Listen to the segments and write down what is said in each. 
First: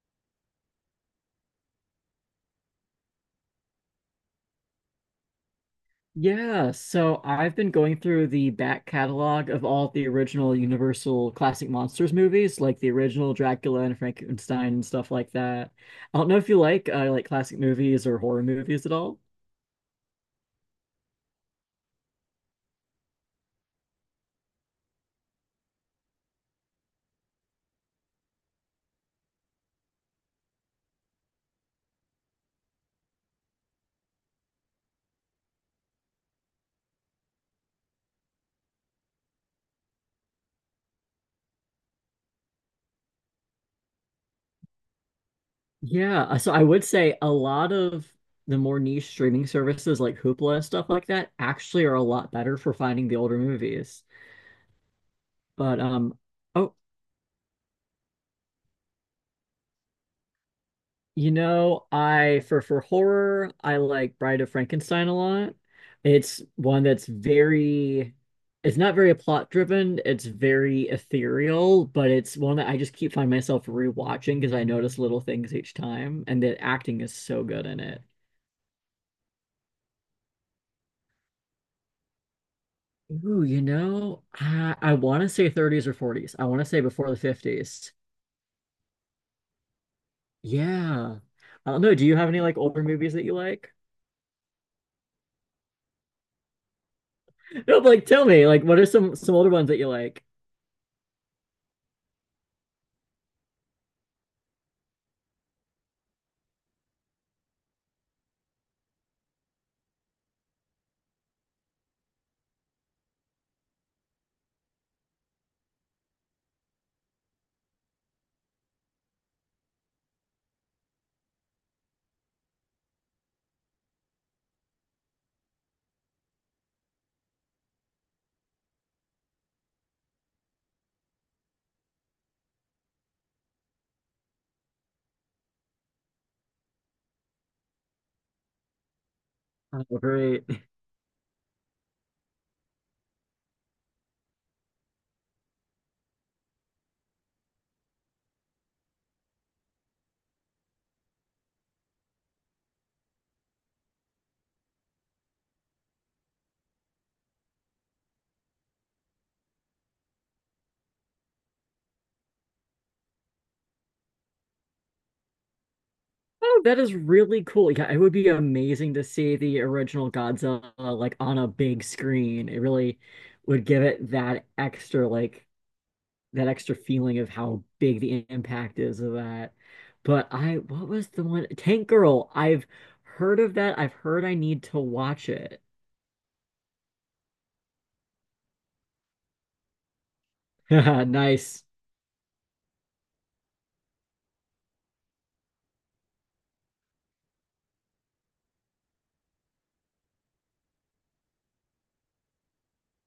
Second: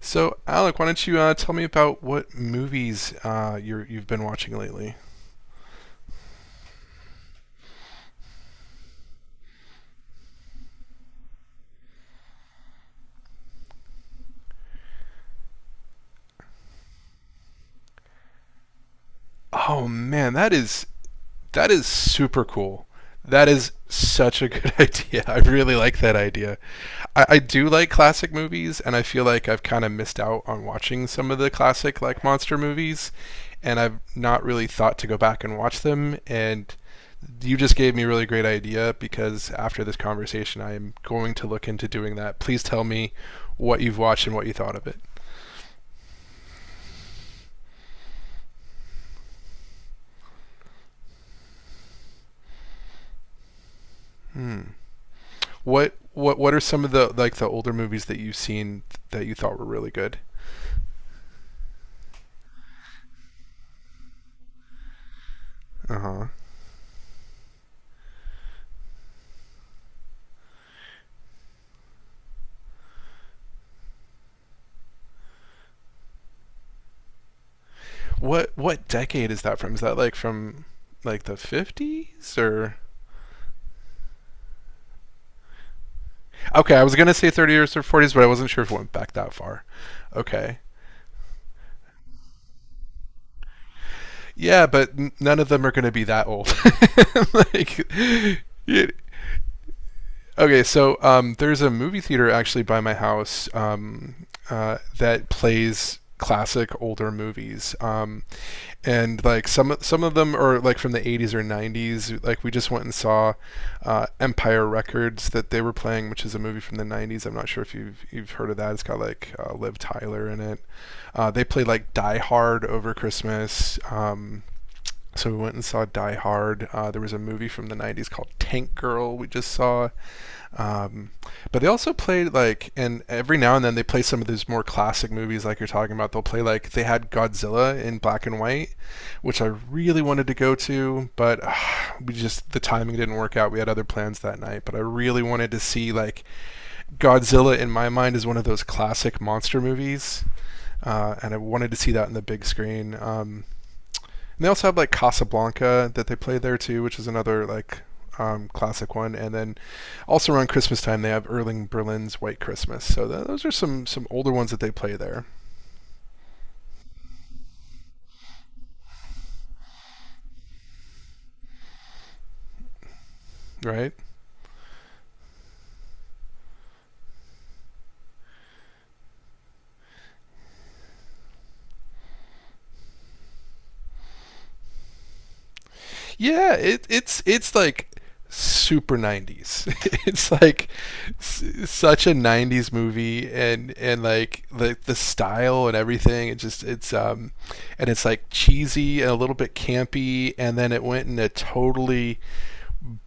So, Alec, why don't you tell me about what movies you've been watching lately? Yeah, so I've been going through the back catalog of all the original Universal Classic Monsters movies, like the original Dracula and Frankenstein and stuff like that. I don't know if you like classic movies or horror movies at all. Oh man, that is super cool. That is such a good idea. I really like that idea. I do like classic movies, and I feel like I've kind of missed out on watching some of the classic like monster movies, and I've not really thought to go back and watch them. And you just gave me a really great idea because after this conversation, I am going to look into doing that. Please tell me what you've watched and what you thought of it. Yeah, so I would say a lot of the more niche streaming services like Hoopla and stuff like that actually are a lot better for finding the older movies. Hmm. But What um, what what are oh, some of the like the older movies that you've seen that you thought were really good? You know, I for horror, I like Bride of Frankenstein a lot. Uh huh. It's one that's very it's not very plot driven, it's very ethereal, but it's one that I just keep finding myself rewatching because I notice little things each time and the acting is so good in it. What decade is that from? Is that like from like the 50s or You know, I want to say 30s or 40s. I want to okay, say I was going before to the say 30 years or 50s. 40s, but I wasn't sure if it went back that far. Okay. Yeah. I don't know. Do you have any like older movies that you like? Yeah, but none of them are going to be that old. like No, but, like tell you, me, like what are some older ones that you like? Okay, so there's a movie theater actually by my house, that plays classic older movies, and like some of them are like from the 80s or 90s. Like we just went and saw Empire Records that they were playing, which is a movie from the 90s. I'm not sure if you've heard of that. It's got like Liv Tyler in it. They played like Die Hard over Christmas. So we went and saw Die Hard. There was a movie from the 90s called Tank Girl we just saw. Um, but they also played like, and every now and then they play some of those more classic movies like you're talking about. They'll play like, they had Godzilla in black and white, which I Oh, really wanted to great. go to, but the timing didn't work out. We had other plans that night, but I really wanted to see like Godzilla in my mind is one of those classic monster movies. And I wanted to see that in the big screen. And they also have like Casablanca that they play there too, which is another like classic one. And then also around Christmas time, they have Erling Berlin's White Christmas. So those are some older ones that they play there, Oh, that is really cool. Yeah, it would be amazing to see the original Godzilla like on a big screen. It really would give right? it that extra like that extra feeling of how big the impact is of that. But I, what was the one? Tank Girl. I've heard of that. I've heard I need to watch it. Yeah, it's like super 90s, it's like Nice. such a 90s movie, and like the style and everything, it just it's um, and it's like cheesy and a little bit campy, and then it went in a totally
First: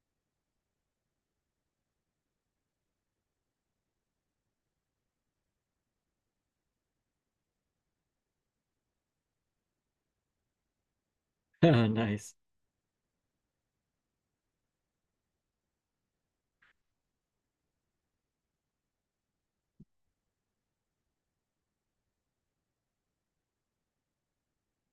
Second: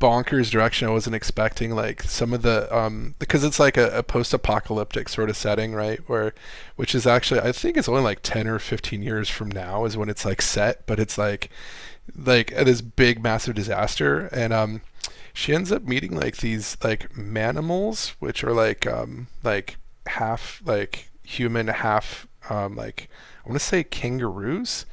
bonkers direction I wasn't expecting. Like some of the because it's like a post-apocalyptic sort of setting, right? Where, which is actually I think it's only like 10 or 15 years from now is when it's like set, but it's like Nice. This big massive disaster, and she ends up meeting like these like manimals, which are like half like human, half like I want to say kangaroos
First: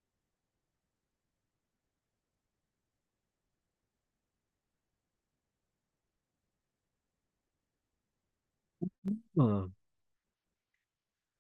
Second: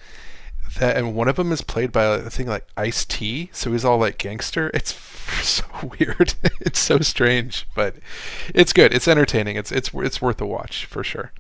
that, and one of them is played by a thing like Ice T, so he's all like gangster. It's so weird. it's so strange, but it's good. It's entertaining. Oh. It's worth a watch for sure.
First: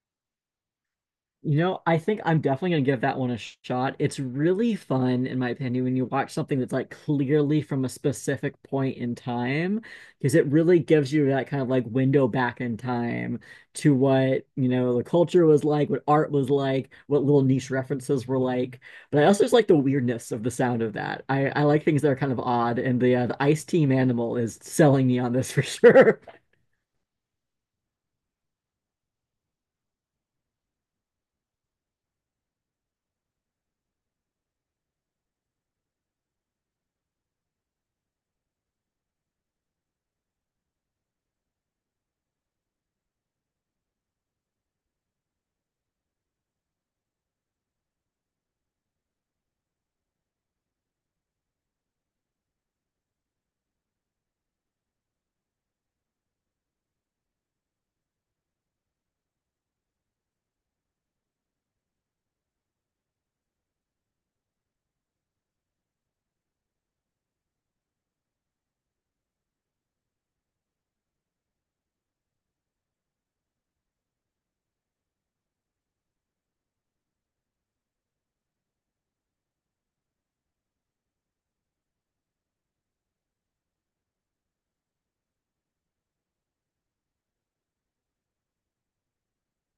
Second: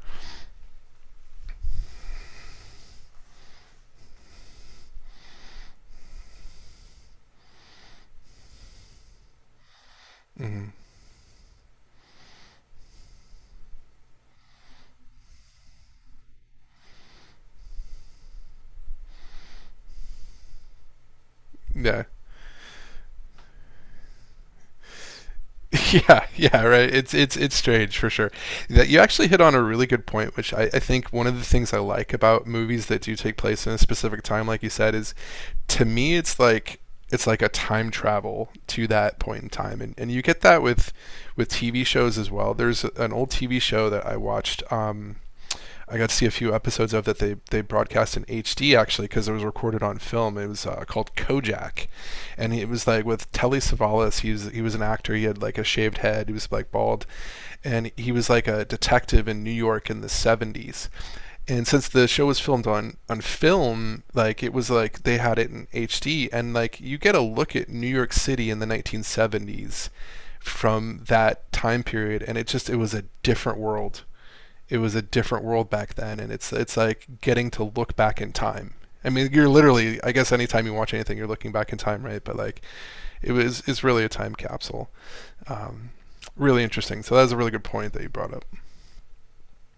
You know, I think I'm definitely going to give that one a shot. It's really fun, in my opinion, when you watch something that's like clearly from a specific point in time, because it really gives you that kind of like window back in time to what, you know, the culture was like, what art was like, what little niche references were like. But I also just like the weirdness of the sound of that. I like things Yeah. that are kind of odd, and the Ice Team Animal is selling me on this for sure. Yeah, yeah, right. It's strange for sure. That you actually hit on a really good point, which I think one of the things I like about movies that do take place in a specific time, like you said, is to me it's like a time travel to that point in time, and you get that with TV shows as well. There's an old TV show that I watched, I got to see a few episodes of that. They they, broadcast in HD, actually, because it was recorded on film. It was called Kojak, and it was like with Telly Savalas. He was an actor. He had like a shaved head. He was like bald, and he was like a detective in New York in the 70s. And since the show was filmed on film, like it was like they had it in HD, and like you get a look at New York City in the 1970s from that time period, and it just it was a different world. It was a different world back then, and it's like getting to look back in time. I mean, you're literally, I guess, anytime you watch anything, you're looking back in time, right? But like it was, it's really a time capsule. Um, really interesting. So that was a really good point that you brought up.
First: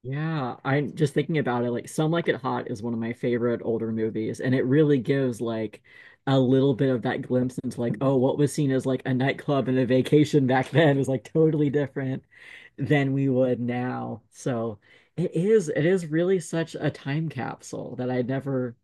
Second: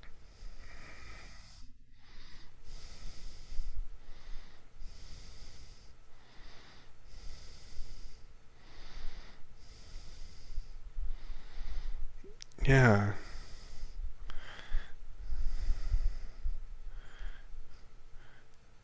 Yeah, I'm just thinking about it. Like, Some Like It Hot is one of my favorite older movies, and it really gives like a little bit of that glimpse into like, oh, what was seen as like a nightclub and a vacation back then was like totally different Yeah. than we would now. So it is really such a time capsule that I never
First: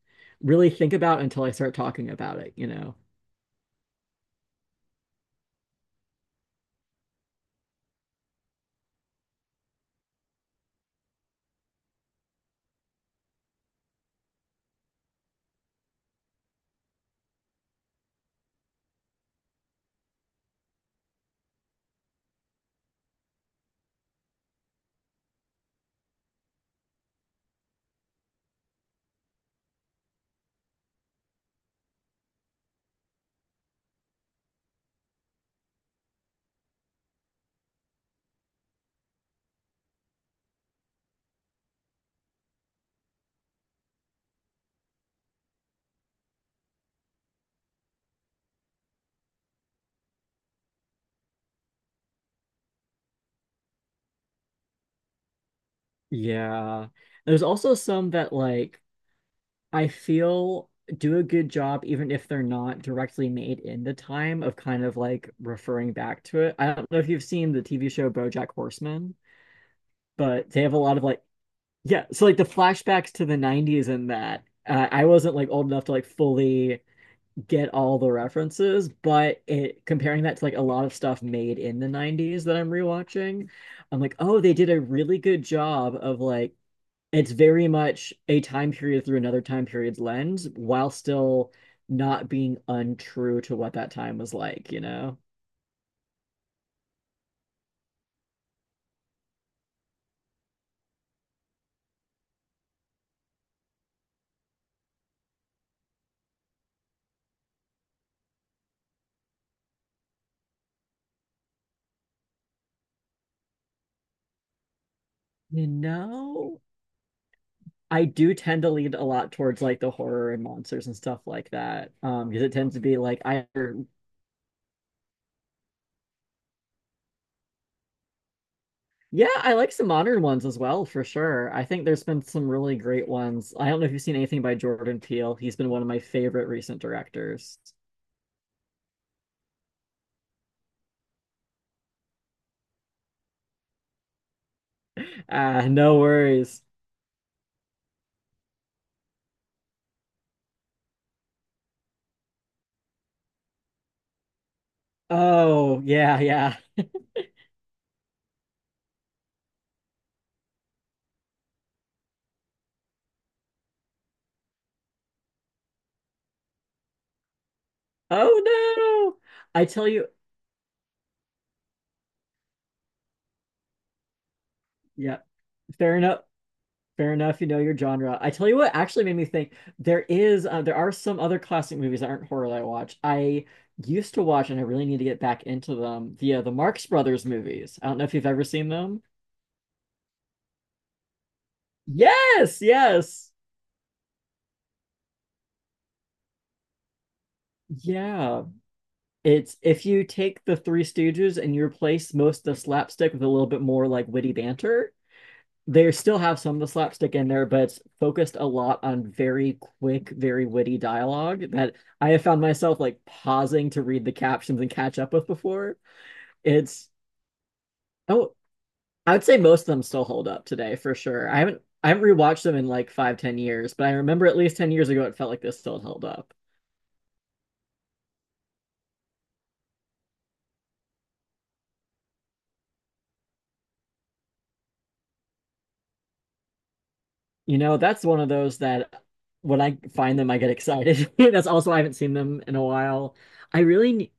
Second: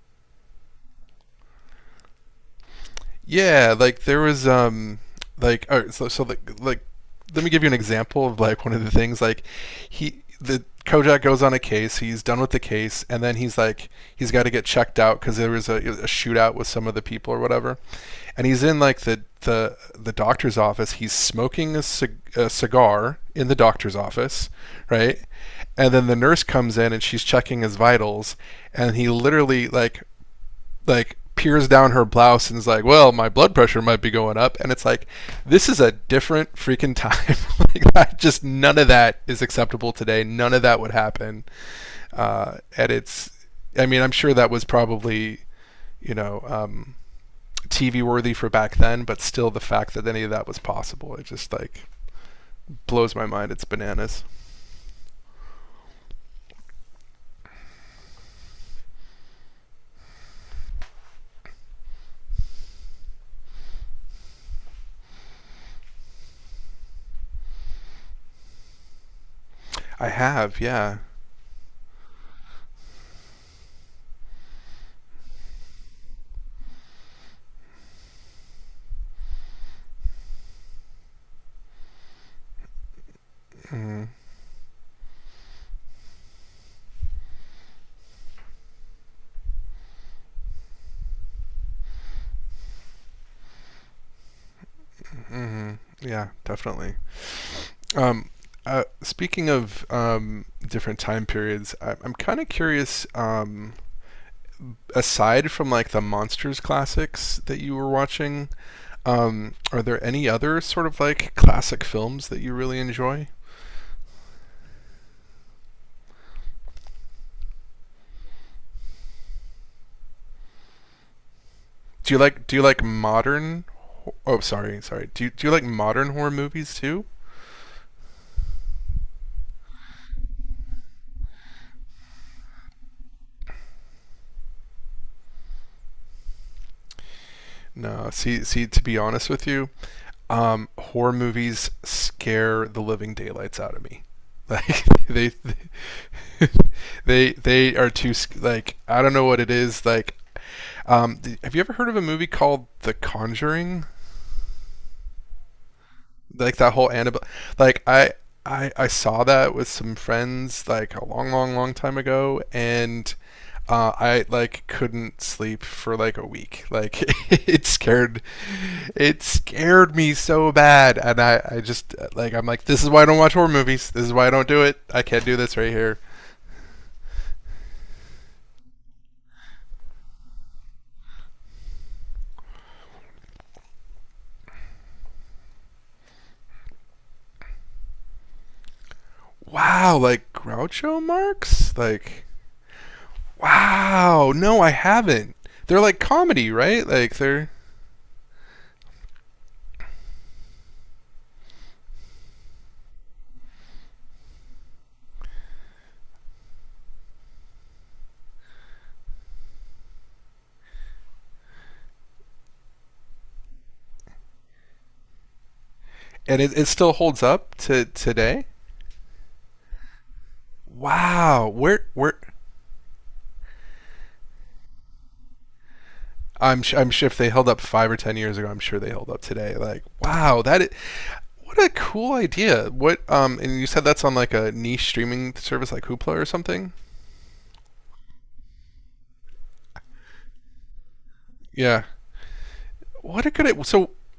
really think about until I start talking about it, you know? Yeah, like there was um, so so like let me give you an example of like one of the things like he, the Kojak goes on a case, he's done with the case, and then he's like he's got to get checked out because there was a shootout with some of the people or whatever, and he's in like the doctor's office. He's smoking a cigar in the doctor's office, right? And then the nurse comes in and she's checking his vitals, and he literally like peers down her blouse and is like, "Well, my blood pressure might be going up," and it's like, this is a different freaking time. Like, that, just none of that is acceptable today. None of that would happen. And it's, I mean, I'm sure that was probably, you know, TV worthy for back then, but still, the fact that any of that was possible, it just like blows my mind. It's bananas. Yeah. There's also some that like I feel do a good job, even if they're not directly made in the time of kind of like referring back to it. I don't know if you've seen the TV show BoJack Horseman, I but have, they have a yeah. lot of like, yeah, so like the flashbacks to the 90s in that. I wasn't like old enough to like fully get all the references, but it comparing that to like a lot of stuff made in the 90s that I'm rewatching, I'm like, oh, they did a really good job of like it's very much a time period through another time period's lens while still not being untrue to what that time was like, you know? Hmm. Yeah, definitely. Um, Speaking of different time periods, I'm kind of curious. Aside from like the monsters classics that you were watching, are there any other sort of like classic films that you really enjoy? You know? I do tend to lean a lot towards like the horror and monsters and stuff like that. Because it Do you tends to like be like I modern? Oh, sorry, sorry. Do you like modern horror movies too? yeah, I like some modern ones as well for sure. I think there's been some really great ones. I don't know if you've seen anything by Jordan Peele. He's been one of my favorite recent directors. No, see, to be honest with you, horror movies scare the living daylights out of me. Like they, Ah, no they, worries. They are too like, I don't know what it is. Like, have you ever heard of a movie called The Conjuring? Oh, yeah, Like yeah. that whole Annabelle. Like I, I saw that with some friends like a long, long, long time ago, and I like couldn't sleep for like a week. Like, it scared, Oh no! it I tell scared you, me so bad, and I just like, I'm like, this is why I don't watch horror movies. This is why I don't do it. I yeah, can't do this right fair here. enough. Fair enough. You know your genre. I tell you what actually made me think there is there are some other classic movies that aren't horror that I watch. I used to watch, and I really need to get back into them. The Marx Brothers movies. I don't know if you've ever seen them. Wow, like Groucho Marx, like Yes, yes. wow. No, I haven't. They're like comedy, right? Like they're, Yeah. It's if you take the Three Stooges and you replace most of the slapstick with a little bit more like witty banter, they still have some of the slapstick in there, but it's focused a lot on very quick, very witty dialogue that I have found myself like pausing to read the captions and catch up with before. and it It's still holds up to oh, today. I would say most of them still hold up today for sure. I Wow, haven't I haven't where rewatched them in like five, 10 years, but I remember at least 10 years ago it felt like this still held up. I'm sure if they held up 5 or 10 years ago, I'm sure they held up today. Like wow, that is, what a cool idea. What and you said that's on like a niche streaming service like Hoopla or something. You know, that's one of those that when I find them I get excited. that's also I Yeah, haven't seen them in a while. what a good I I- so. really ne-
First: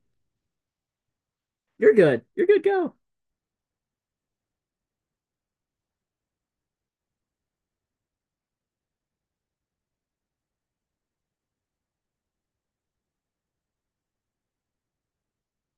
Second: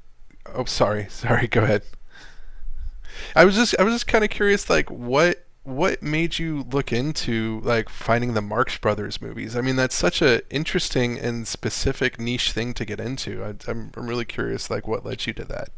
Oh, sorry, sorry. Go ahead. you're good. You're good. Go. I was just kind of curious, like what made you look into like finding the Marx Brothers movies? I mean, that's such a interesting and specific niche thing to get into. I'm really curious, like what led you to that.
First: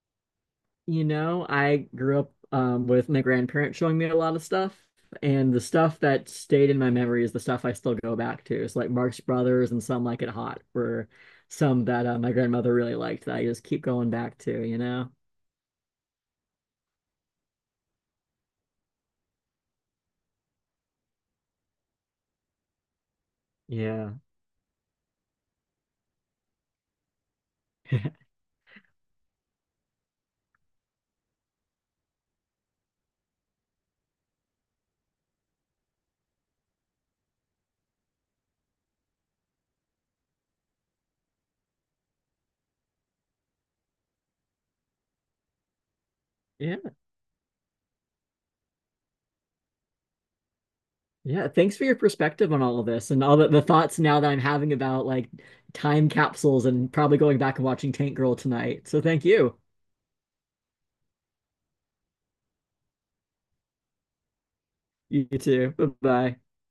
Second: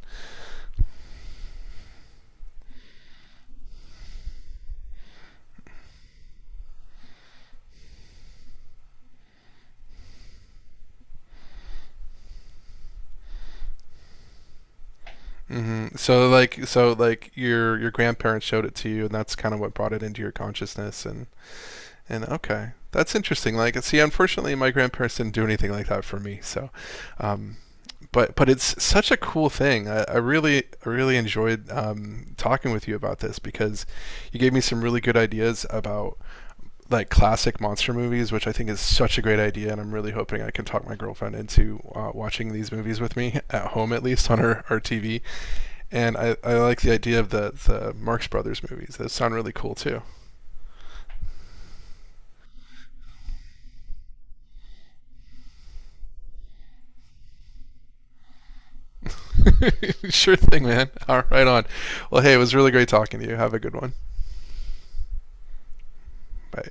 You know, I grew up with my grandparents showing me a lot of stuff, and the stuff that stayed in my memory is the stuff I still go back to. It's like Marx Brothers and Some Like It Hot were some that my grandmother really liked that I just keep going back to, you know? Mm-hmm. So like your grandparents showed it to you, and that's kind of what brought it into your consciousness. And okay, that's interesting. Like see, Yeah. unfortunately, my grandparents didn't do anything like that for me. So, um, but it's such a cool thing. I really enjoyed talking with you about this because you gave me some really good ideas about like classic monster movies, which I think is such a great idea, and I'm really hoping I can talk my girlfriend into watching these movies with me at home, at least on her TV. And I like the Yeah. idea of the Marx Brothers movies. Those sound really cool too. Yeah. Thanks for your perspective on all of this and all the thoughts now that I'm having about like time capsules and probably going back and watching Tank Girl tonight. So thank you. Sure thing, man. All right, right on. Well, hey, it was really great talking to you. Have a good one. You too. Bye-bye. Bye.